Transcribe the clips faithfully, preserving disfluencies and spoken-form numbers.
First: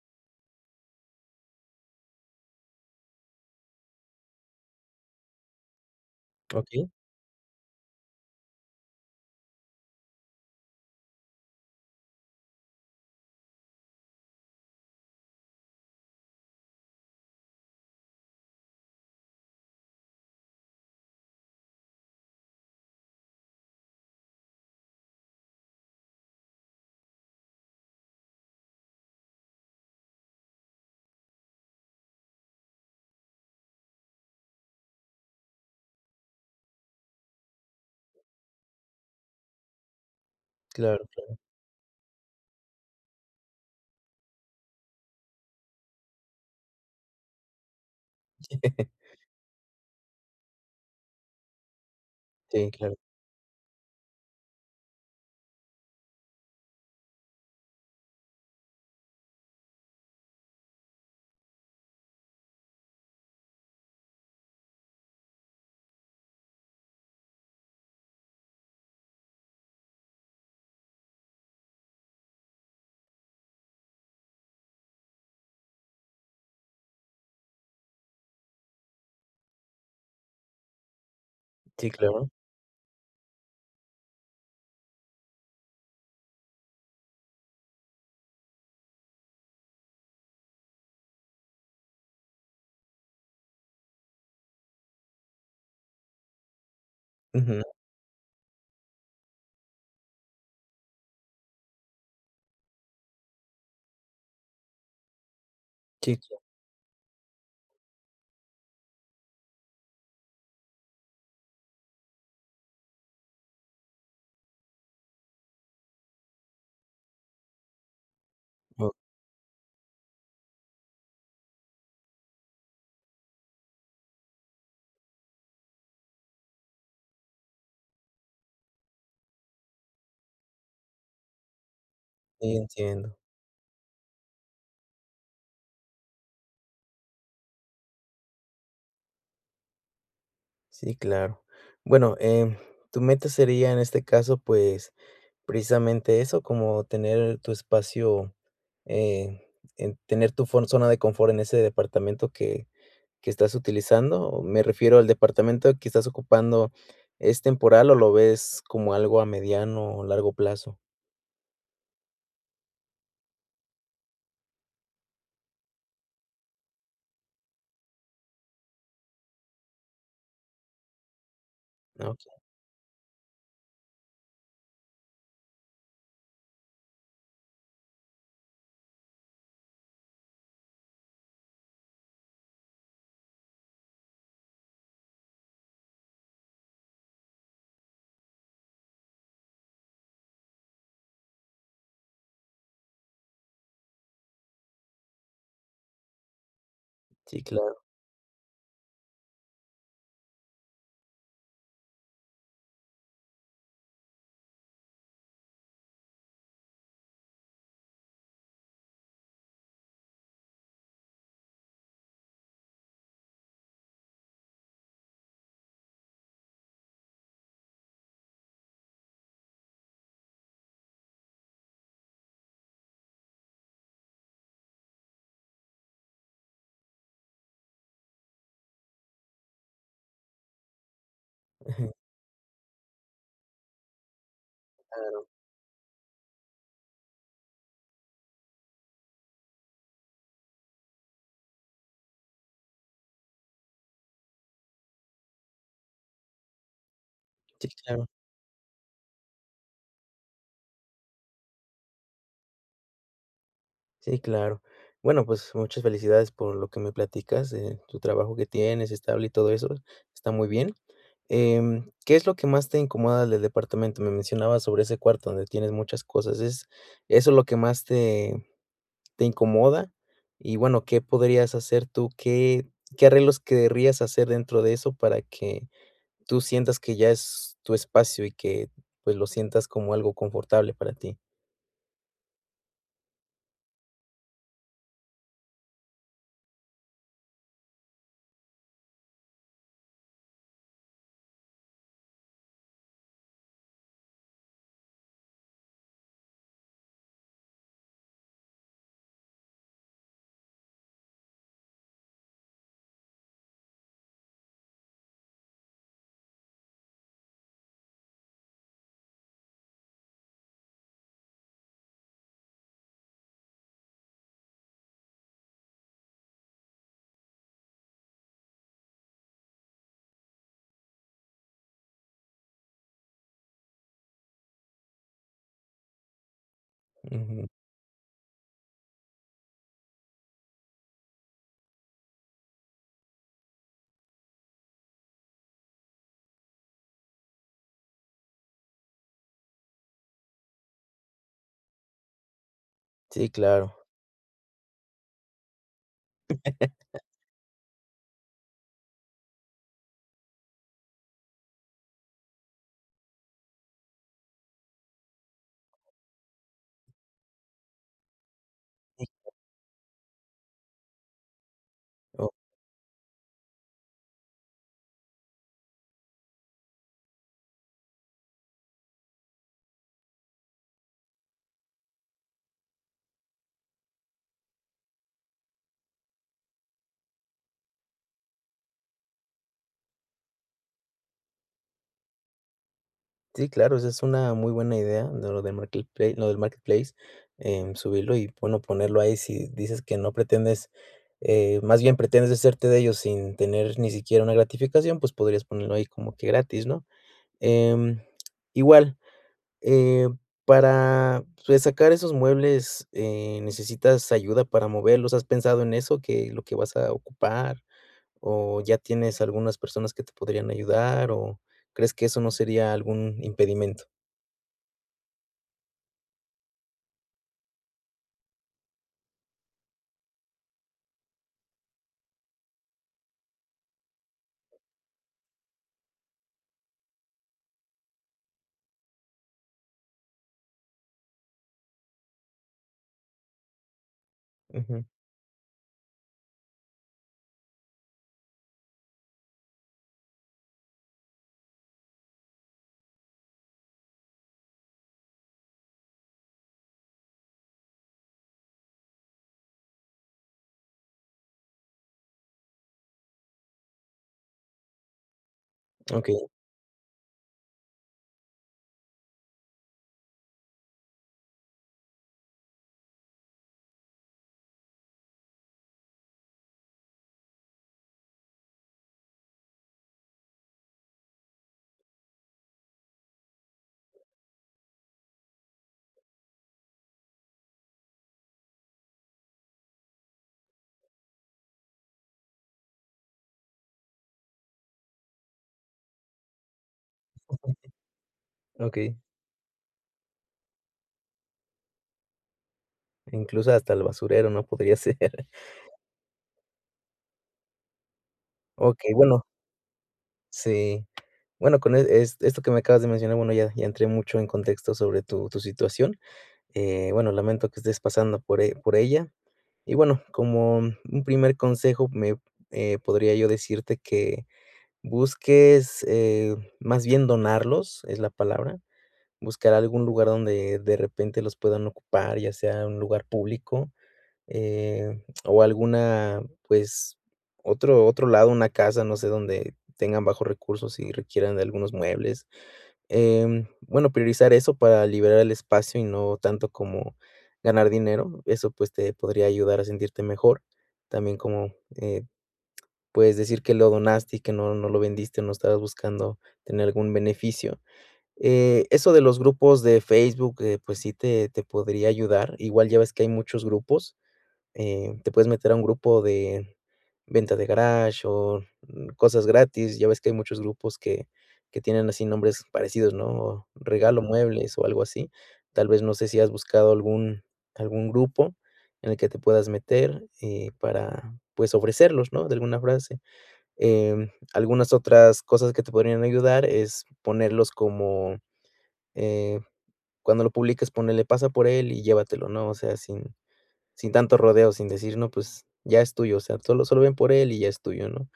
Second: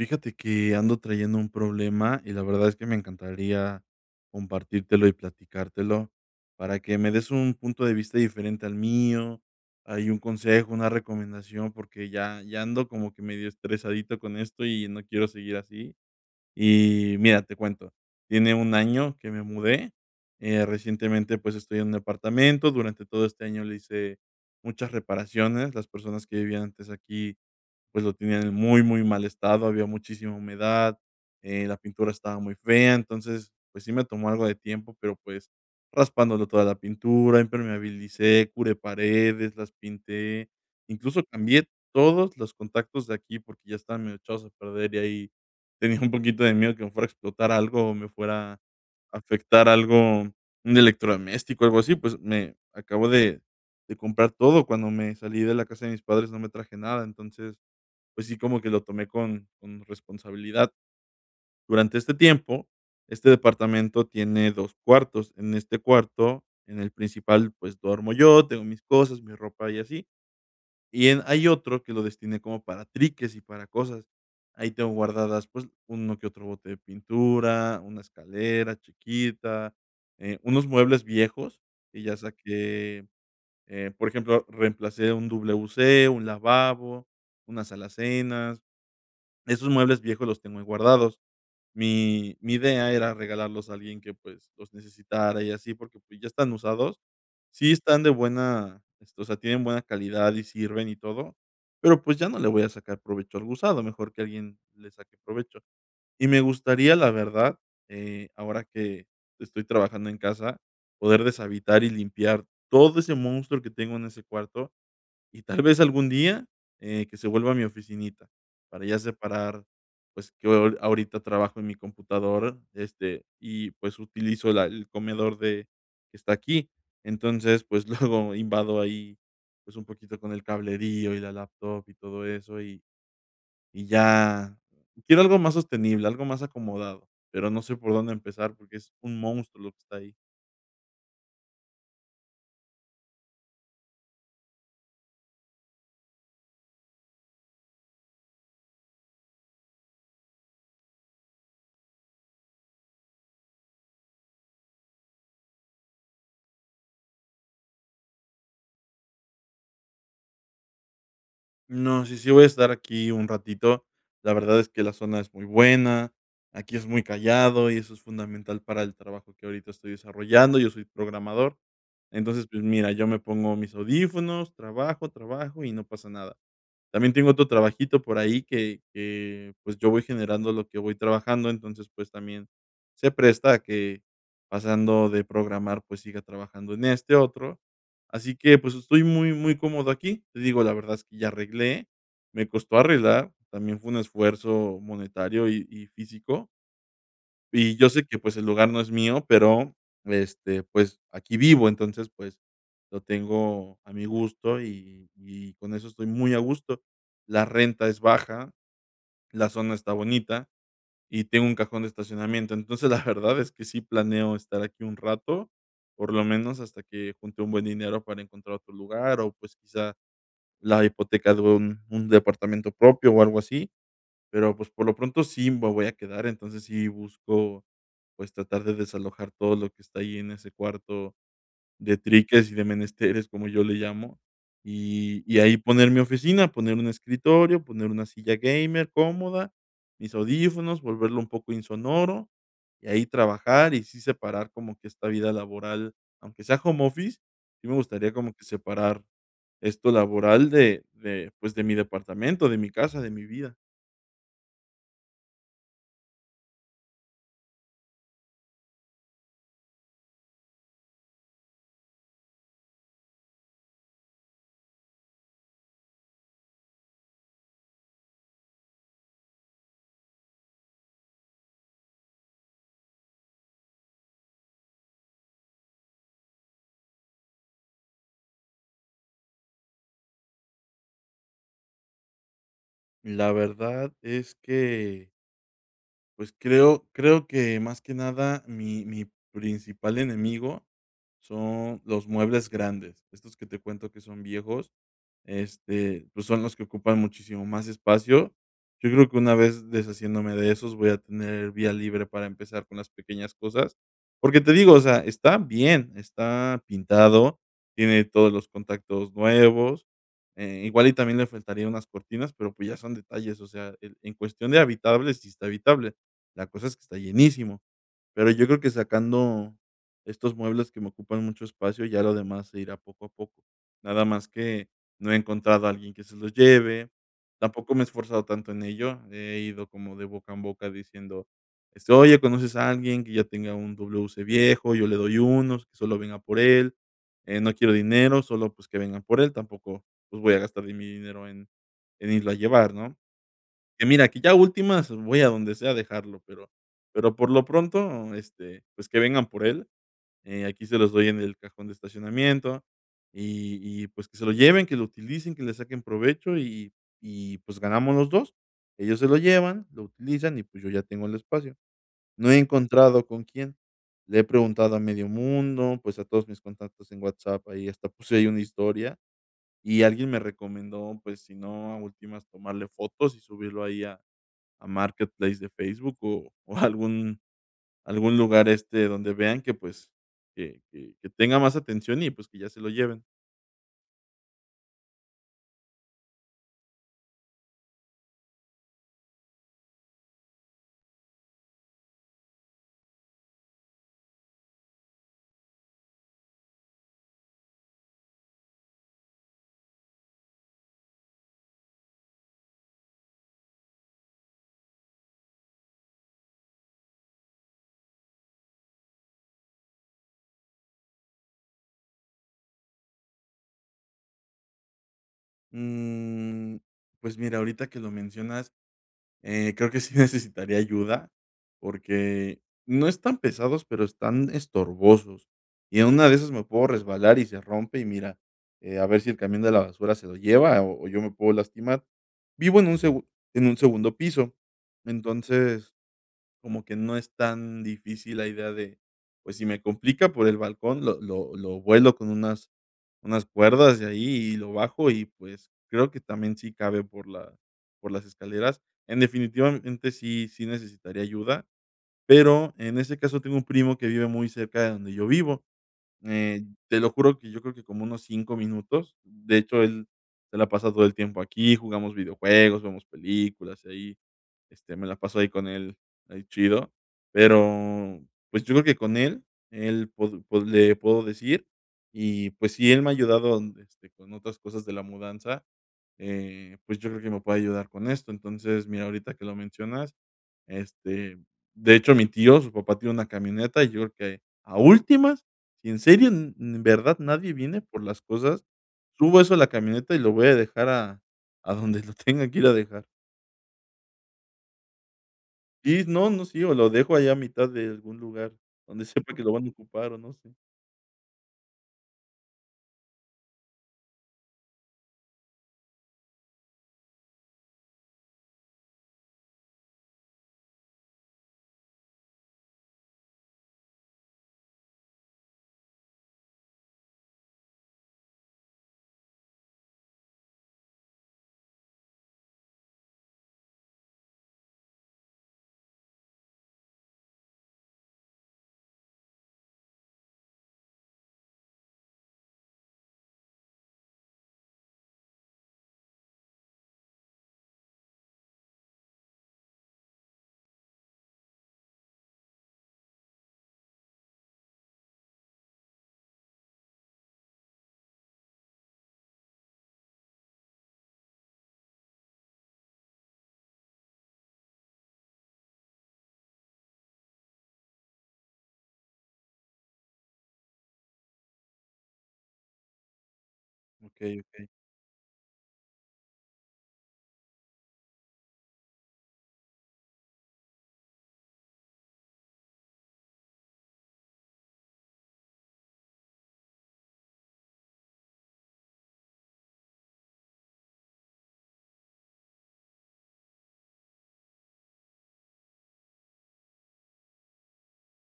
Fíjate que ando trayendo un problema y la verdad es que me encantaría compartírtelo y platicártelo para Okey. que me des un punto de vista diferente al mío, ahí un consejo, una recomendación, porque ya ya ya ando como que medio estresadito con esto y no quiero seguir así. Y mira, te cuento, tiene un año que me mudé. Eh, Recientemente, pues, estoy en un apartamento, durante todo este año le hice muchas reparaciones, las personas que vivían antes aquí, pues, lo tenían en muy, muy mal estado, había muchísima humedad, eh, la pintura estaba muy fea, entonces, pues, sí me tomó algo de tiempo, pero, pues, raspándole toda la pintura, impermeabilicé, curé paredes, las pinté, Claro, incluso claro. cambié todos los contactos de aquí porque ya estaban medio echados a perder y ahí tenía un poquito de miedo que me fuera a explotar algo o me fuera a afectar algo, un electrodoméstico, algo así, pues, me Sí, claro. acabo de de comprar todo cuando me salí de la casa de mis padres, no me traje nada, entonces, pues, sí, como que lo tomé con con responsabilidad. Durante este tiempo, este departamento tiene dos cuartos, en este cuarto, en el principal, pues, duermo yo, tengo mis cosas, mi ropa, y así, y en hay otro que lo destiné como para triques y para cosas. Ahí tengo guardadas, pues, uno que otro bote de pintura, una escalera chiquita, eh, unos muebles viejos Sí, que ya claro. saqué, eh, por ejemplo, reemplacé un WC, un lavabo, unas alacenas. Esos muebles viejos los tengo ahí guardados. Mi mi idea era regalarlos a alguien que, pues, los necesitara y así, porque, pues, ya están usados. Ujú. Sí están de buena, este, o sea, tienen buena calidad y sirven y todo, pero, pues, ya no le voy a sacar provecho algo usado, mejor que alguien le saque provecho. Sí, Y me claro. gustaría, la verdad, eh, ahora que estoy trabajando en casa, poder deshabitar y limpiar todo ese monstruo que tengo en ese cuarto, y tal vez algún día, eh, que se vuelva a mi oficinita, para Oh. ya separar, pues, que ho ahorita trabajo en mi computadora, este, y pues, utilizo la el comedor de que está aquí. Entonces, pues, luego invado ahí, pues, un poquito con el cablerío y la laptop y todo Sí, eso, y entiendo. y ya quiero algo más sostenible, algo más acomodado, pero no sé por dónde empezar porque es un monstruo lo que está ahí. Sí, claro. Bueno, em, tu meta sería, en este caso, pues, precisamente eso, como tener tu espacio, eh, en, tener tu fon zona de confort en ese departamento que que estás utilizando. Me refiero al departamento que estás ocupando, ¿es temporal o lo ves como algo a mediano o largo plazo? No, sí, sí voy a estar aquí un ratito. La verdad es que la zona es muy buena, aquí es muy callado y eso es fundamental para el trabajo que ahorita estoy desarrollando. Yo soy programador. Okey. Entonces, pues, mira, yo me pongo mis audífonos, trabajo, trabajo y no pasa nada. También tengo otro trabajito por ahí que que, pues, yo voy generando lo que voy trabajando, entonces, pues, también se presta a que pasando de programar, pues, siga trabajando en este otro. Así que, pues, estoy muy, muy cómodo aquí. Te digo, la verdad es que ya arreglé, me costó arreglar, también fue un esfuerzo monetario y y físico Sí, y claro. yo sé que, pues, el lugar no es mío, pero, este, pues, aquí vivo, entonces, pues, lo tengo a mi gusto y y con eso estoy muy a gusto. La renta es baja, la zona está bonita y tengo un cajón de estacionamiento. Entonces, la verdad es que sí planeo estar aquí un rato, por lo menos hasta que junte un buen dinero para encontrar otro lugar o, pues, quizá la hipoteca de un un departamento propio o algo así. Pero, pues, por lo pronto, sí me voy a quedar. Entonces, sí busco, pues, tratar de desalojar todo lo que está ahí en ese cuarto Ujú. de triques y de menesteres, como yo le llamo, y Claro. y ahí poner mi oficina, poner un escritorio, poner una silla gamer cómoda, mis audífonos, volverlo un poco insonoro, y ahí trabajar y sí separar como que esta vida laboral, aunque sea home office, sí Sí, me claro. gustaría como que separar esto laboral de de, pues, de mi departamento, de mi casa, de mi vida. Sí, claro. Bueno, pues, muchas felicidades por lo que me platicas, eh, tu trabajo que tienes, estable y todo eso, está muy bien, em, ¿qué es lo que más te incomoda del departamento? Me mencionabas sobre ese cuarto donde tienes muchas cosas, es eso es lo que más te te incomoda, y bueno, ¿qué podrías hacer tú? ¿Qué qué arreglos querrías hacer dentro de eso para que tú sientas que ya es tu espacio y que, pues, lo sientas como algo confortable para ti. La verdad es que pues, creo creo que, más que nada, mi mi principal enemigo son los muebles grandes. Estos que te cuento, que son viejos, este, pues, son los que ocupan muchísimo más espacio. Yo creo que una vez deshaciéndome de esos, voy a tener vía libre para empezar con las pequeñas cosas, porque te digo, o sea, están bien, está pintado, tiene todos los contactos nuevos, eh, igual y también le faltaría unas cortinas, pero, pues, ya son detalles, o sea, en en cuestión de habitable, sí está habitable. La cosa es que está llenísimo, pero yo creo que sacando estos muebles que me ocupan mucho espacio, ya lo demás se irá poco a poco. Nada más que no he encontrado a alguien que se los lleve, Ujú. tampoco me he esforzado tanto en ello, he ido como de boca en boca diciendo: "Este, oye, ¿conoces a alguien que ya tenga un dobleu ce viejo? Yo le doy unos, que solo venga por él, eh, no quiero dinero, solo, pues, que vengan por él", tampoco, pues, voy a gastar de mi dinero en en irlo a llevar, ¿no? Sí, claro. Y mira, que ya a últimas voy a donde sea dejarlo, pero pero por lo pronto, este, pues, que vengan por él, eh, aquí se los doy en el cajón de estacionamiento, y y, pues, que se lo lleven, que lo utilicen, que le saquen provecho, y y pues ganamos los dos. Ellos se lo [unintelligible] llevan, lo utilizan y, pues, yo ya tengo el espacio. No Oh. he encontrado con quién, le he preguntado a medio mundo, pues, a todos mis contactos en WhatsApp. Ahí hasta puse ahí una historia y alguien me recomendó, pues, si no, a últimas, tomarle fotos y subirlo ahí a a Marketplace de Facebook o o algún algún lugar, este, donde vean que, pues, que que que tenga más atención y, pues, que ya se lo lleven. Sí, claro, esa es una muy buena idea de lo de markleplai lo del marketplace, em, subirlo y, bueno, ponerlo ahí, si dices que no pretendes, eh, más bien pretendes deshacerte de ellos sin tener ni siquiera una gratificación, pues, podrías ponerlo ahí como que gratis, ¿no? Em, igual, eh, para resacar esos muebles, eh, ¿necesitas ayuda para moverlos? ¿Has pensado en eso que lo vas a ocupar? ¿O ya tienes algunas personas que te podrían ayudar, o crees que eso no sería algún impedimento? Mm, pues, mira, ahorita que lo mencionas, eh, creo que sí necesitaría ayuda, porque no están pesados, pero están estorbosos y en una de esas me puedo resbalar y se rompe, y mira, a ver si el camión de la basura se lo lleva o o yo me puedo lastimar. Vivo en un segu en un segundo piso, Ujú. entonces, como que no es tan difícil la idea de, pues, si me complica por el balcón, lo lo lo vuelo con unas unas cuerdas de ahí y lo bajo y, pues, creo que también sí cabe por la por las escaleras. En definitivamente, sí, sí necesitaría ayuda, pero, en ese caso, tengo un primo que vive muy cerca de donde yo vivo, Okey. eh, te lo juro que yo creo que como unos cinco minutos, de hecho, él se la pasa todo el tiempo aquí, jugamos videojuegos, vemos películas, y ahí, este, me la paso ahí con él ahí chido, pero, pues, yo creo que con él, él pod pod le puedo decir. Y, pues, sí, él me ha ayudado, este, con otras cosas de la mudanza, eh, pues, yo creo que me puede ayudar con esto. Entonces, mira, ahorita que lo mencionas, este, de hecho, mi tío, su papá, tiene una camioneta, y yo creo que a últimas, si en serio, en en verdad nadie viene por las cosas, Okey. subo eso a la camioneta y lo voy a dejar a a donde lo tenga que ir a dejar. Incluso hasta el basurero, ¿no?, podría ser. Sí, no, no, sí, o lo dejo ahí a mitad de algún lugar, donde Okey, sepa bueno. que lo van a ocupar o no sé. Sí. Bueno, con, eh, esto que me acabas de mencionar, bueno, ya ya entré mucho en contexto sobre tu tu situación. Eh, bueno, lamento que estés pasando por e por ella. Y, bueno, como un primer consejo, me eh, podría yo decirte que busques, eh, más bien donarlos, es la palabra, buscar algún lugar donde, de repente, los puedan ocupar, ya sea un lugar público, eh, o alguna, pues, otro otro lado, una casa, no sé, donde tengan bajos recursos y requieran de algunos muebles. Em, bueno, priorizar eso para liberar el espacio y no tanto como ganar dinero, eso, pues, te podría ayudar a sentirte mejor. También, como, eh, puedes decir que lo donaste y que no no lo vendiste, o no estabas buscando tener algún beneficio. Eh, eso de los grupos de Facebook, eh, pues, sí te te podría ayudar. Igual ya ves que hay muchos grupos, eh, te puedes meter a un grupo de venta de garaje o cosas gratis. Ya ves que hay muchos grupos que que tienen así nombres parecidos, ¿no? Regalo Okey, okey. muebles o algo así. Tal vez no sé si has buscado algún algún grupo en el que te puedas meter, eh, para, pues, ofrecerlos, ¿no?, de alguna frase. Em, algunas otras cosas que te podrían ayudar es ponerlos como, eh, cuando lo publicas, ponele, pasa por él y llévatelo, ¿no? O sea, sin sin tanto rodeo, sin decir, no, pues, ya es tuyo, o sea, tú lo solo ven por él y ya es tuyo, ¿no?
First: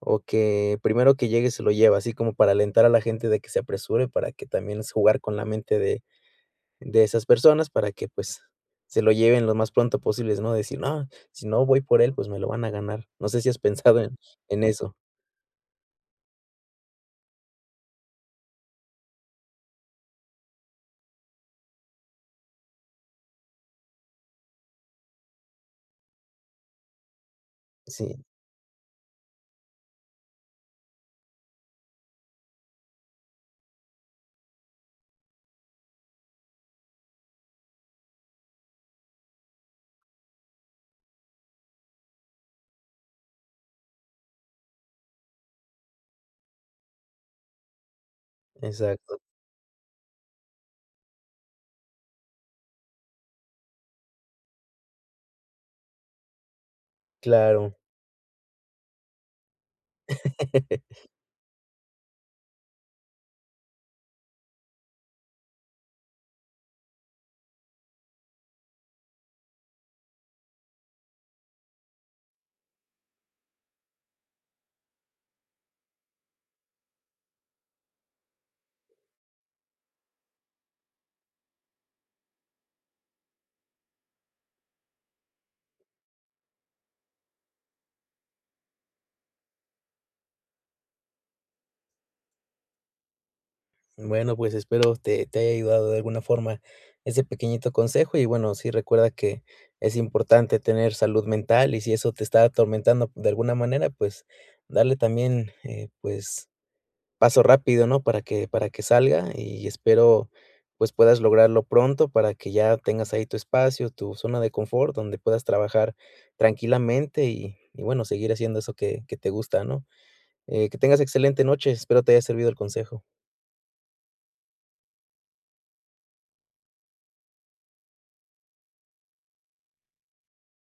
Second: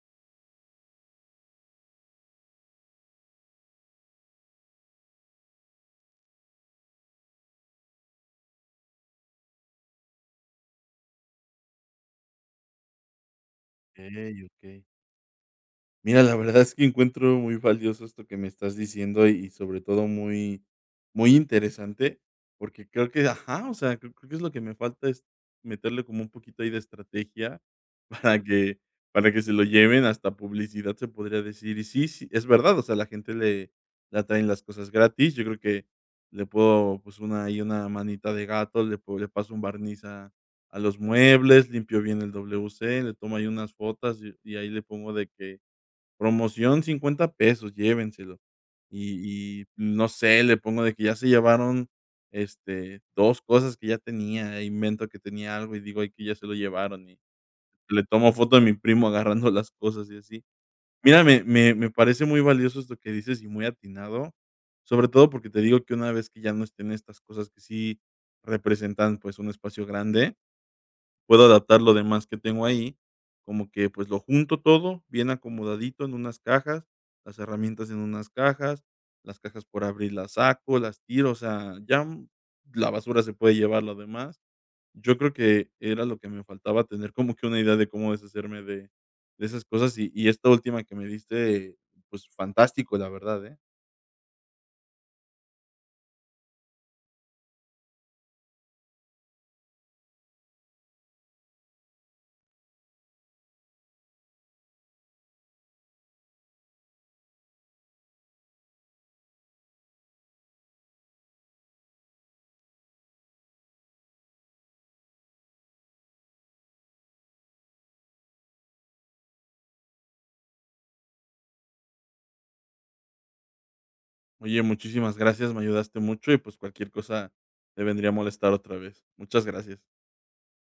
O que primero que llegue se lo lleve, así como para alentar a la gente de que se apresure, para que, también, jugar con la mente de de esas personas para que, pues, se lo lleven lo más pronto posibles, ¿no? Decir: "No, si no voy por él, pues, me lo van a ganar". No sé si has pensado en Okey, en okey. eso. Mira, la verdad es que encuentro muy valioso esto que me estás diciendo. Y, sobre todo, muy, muy interesante. Porque creo que, ajá, o sea, creo que es lo que me falta es meterle como un poquito ahí de estrategia Sí. para que para que se lo lleven. Hasta publicidad se podría decir. Y, sí, s es verdad, o sea, a la gente le le atraen las cosas gratis, yo creo que le puedo, pues, una ahí, una manita de gato. Le podría le paso un barniz a a los muebles, limpio bien el W-C, le tomo ahí unas fotas y y ahí le pongo de que: "Promoción cincuenta pesos, llévenselos". Exacto. Y y, no sé, le pongo de que ya se llevaron, este, dos cosas que ya tenía e invento que tenía algo. Y digo ahí que ya se lo llevaron. Y Claro. le tomo foto a mi primo agarrando las cosas, y así. Mira, me me me parece muy valioso esto que dices, y muy atinado, sobre todo porque te digo que una vez que ya no estén estas cosas que sí representan, pues, un espacio grande, puedo adaptar lo demás que tengo ahí, como que, pues, lo junto todo, bien acomodadito en unas cajas, las herramientas en unas cajas, las cajas por abrir las saco, las tiro, o sea, ya, mm, la basura se puede llevar lo demás. Yo creo que era lo que me faltaba tener como que una idea de cómo deshacerme de de esas cosas y y esta última que me diste, pues, fantástico, la verdad, ¿eh? Bueno, pues, espero te te haya ayudado de alguna forma ese pequeñito consejo. Y, bueno, sí, recuerda que es importante tener salud mental y, si eso te está atormentando de alguna manera, pues, darle también, eh, pues, paso rápido, ¿no?, para que para que salga y espero, pues, puedas lograrlo pronto para que ya tengas ahí tu espacio, tu zona de confort, donde puedas trabajar tranquilamente y y, bueno, seguir haciendo eso que que te gusta, ¿no?, eh, que tengas excelente noche, espero te haya servido el consejo. Oye, muchísimas gracias, me ayudaste mucho y, pues, cualquier cosa te vendre a molestar otra vez. Muchas gracias.